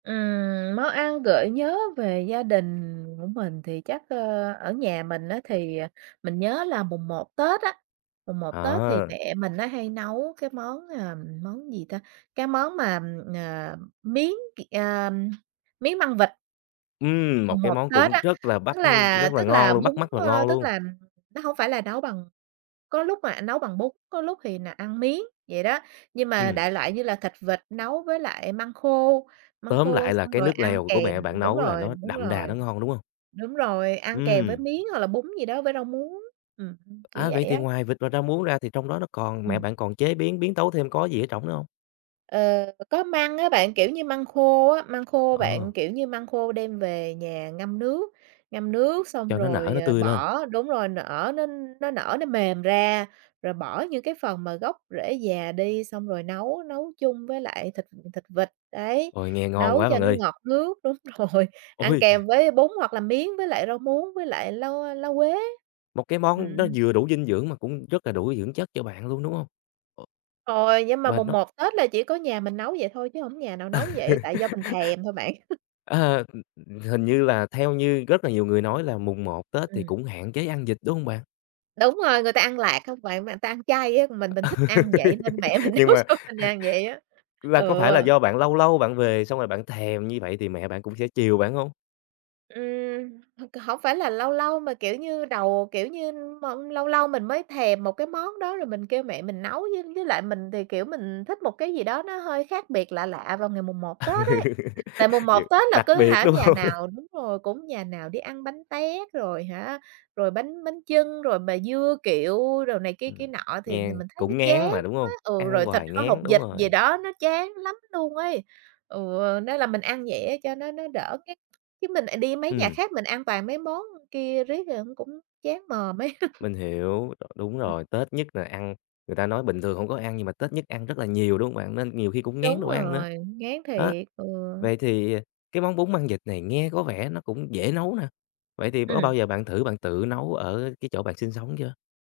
Ừm, món ăn gợi nhớ về gia đình của mình thì chắc, ờ, ở nhà mình á thì, ờ, mình nhớ là mùng một Tết á, mùng một Tết thì À. mẹ mình á hay nấu cái món, à, món gì ta? Cái món mà, ờ, miến c ờ, miến măng vịt. Ừm, một Mùng cái một món Tết cũng á, rất là bắt tức ưm, là rất là tức là ngon luôn, bún, bắt mắt và ơ, ngon tức luôn. là nó hông phải là nấu bằng có lúc mẹ nấu bằng bún, có lúc thì là ăn miến, vậy đó. Nhưng mà Ừm. đại loại như là thịt vịt nấu với lại măng khô, măng Tóm khô lại là xong cái rồi nước ăn lèo của kèm mẹ bạn đúng nấu là rồi, nó đúng đậm đà rồi. nó ngon, đúng hông? Đúng rồi, ăn kèm với Ừm. miến hoặc là bún gì đó với rau muống, ừm, ưm, kiểu À, vậy vậy thì á. ngoài vịt và rau muống ra thì trong đó nó còn mẹ Ừm. bạn còn chế biến, biến tấu thêm có gì ở trỏng nữa hông? Ờ, có măng á bạn, kiểu như, măng khô á, măng khô Ờ. bạn, kiểu như, măng khô đem về nhà ngâm nước, ngâm nước xong Cho nó nở, rồi, nó ờ, tươi lên. bỏ đúng rồi nở nó nó nở nó mềm ra, rồi bỏ những cái phần mà gốc rễ già đi, xong rồi nấu nấu chung với lại thịt thịt vịt, đấy, Ôi, nghe ngon nấu quá cho bạn nó ơi. ngọt nước. Đúng rồi, ăn Ôi! kèm với bún hoặc là miến, với lại rau muống, với lại lá, ơ, lá quế. Một cái món nó Ừm. vừa đủ dinh dưỡng mà cũng rất là đủ dưỡng chất cho bạn luôn, đúng hông? Ồ Rồi, nhưng mà và mùng nó một Tết là chỉ có nhà mình nấu vậy thôi chứ hổng có nhà nào Ờ. nấu vậy, tại do mình thèm thôi bạn. Ờ, ưm, hình như là theo như rất là nhiều người nói là mùng một Tết thì Ừm. cũng hạn chế ăn vịt, đúng hông bạn? Đúng rồi, người ta ăn lạt không bạn, mà người ta ăn chay á, mình mình thích ăn vậy nên mẹ mình Nhưng nấu mà cho mình ăn vậy á, là có ừ. phải là do bạn lâu lâu bạn về xong rồi bạn thèm như vậy thì mẹ bạn cũng sẽ chiều bạn hông? Ừm, h hổng phải là lâu lâu mà, kiểu như, đầu, kiểu như, m lâu lâu mình mới thèm một cái món đó rồi mình kêu mẹ mình nấu, với với lại mình thì, kiểu, mình thích một cái gì đó nó hơi khác biệt lạ lạ vào ngày mùng một Ừ, Tết ấy. Tại mùng một g Tết là đặc cứ biệt, hả đúng nhà hông? nào đúng rồi, cũng nhà nào đi ăn bánh tét rồi hả, rồi bánh bánh chưng, rồi mà dưa kiệu đồ này kia Ừm, kia nọ thì thì nghe mình thấy nó cũng chán ngán mà, đúng quá hông? ừ, rồi Ăn thịt hoài kho hột ngán, đúng vịt gì rồi. đó nó chán lắm luôn ấy. Ừ, nên là mình ăn vậy á cho nó nó đỡ ngán chứ mình, ờ, đi mấy nhà Ừm. khác mình ăn toàn mấy món kia riết rồi nó cũng chán mồm ấy. Mình hiểu, rồi đúng Ừm. rồi, Tết nhất là ăn người ta nói bình thường hông có ăn nhưng mà Tết nhất ăn rất là nhiều, đúng hông bạn? Nên nhiều khi cũng ngán đồ Đúng ăn nữa, rồi, ngán đó. thiệt, ừ. Vậy thì cái món bún măng vịt này nghe có vẻ nó cũng dễ nấu nè, vậy thì có Ừm. bao giờ bạn thử bạn tự nấu ở cái chỗ bạn sinh sống chưa?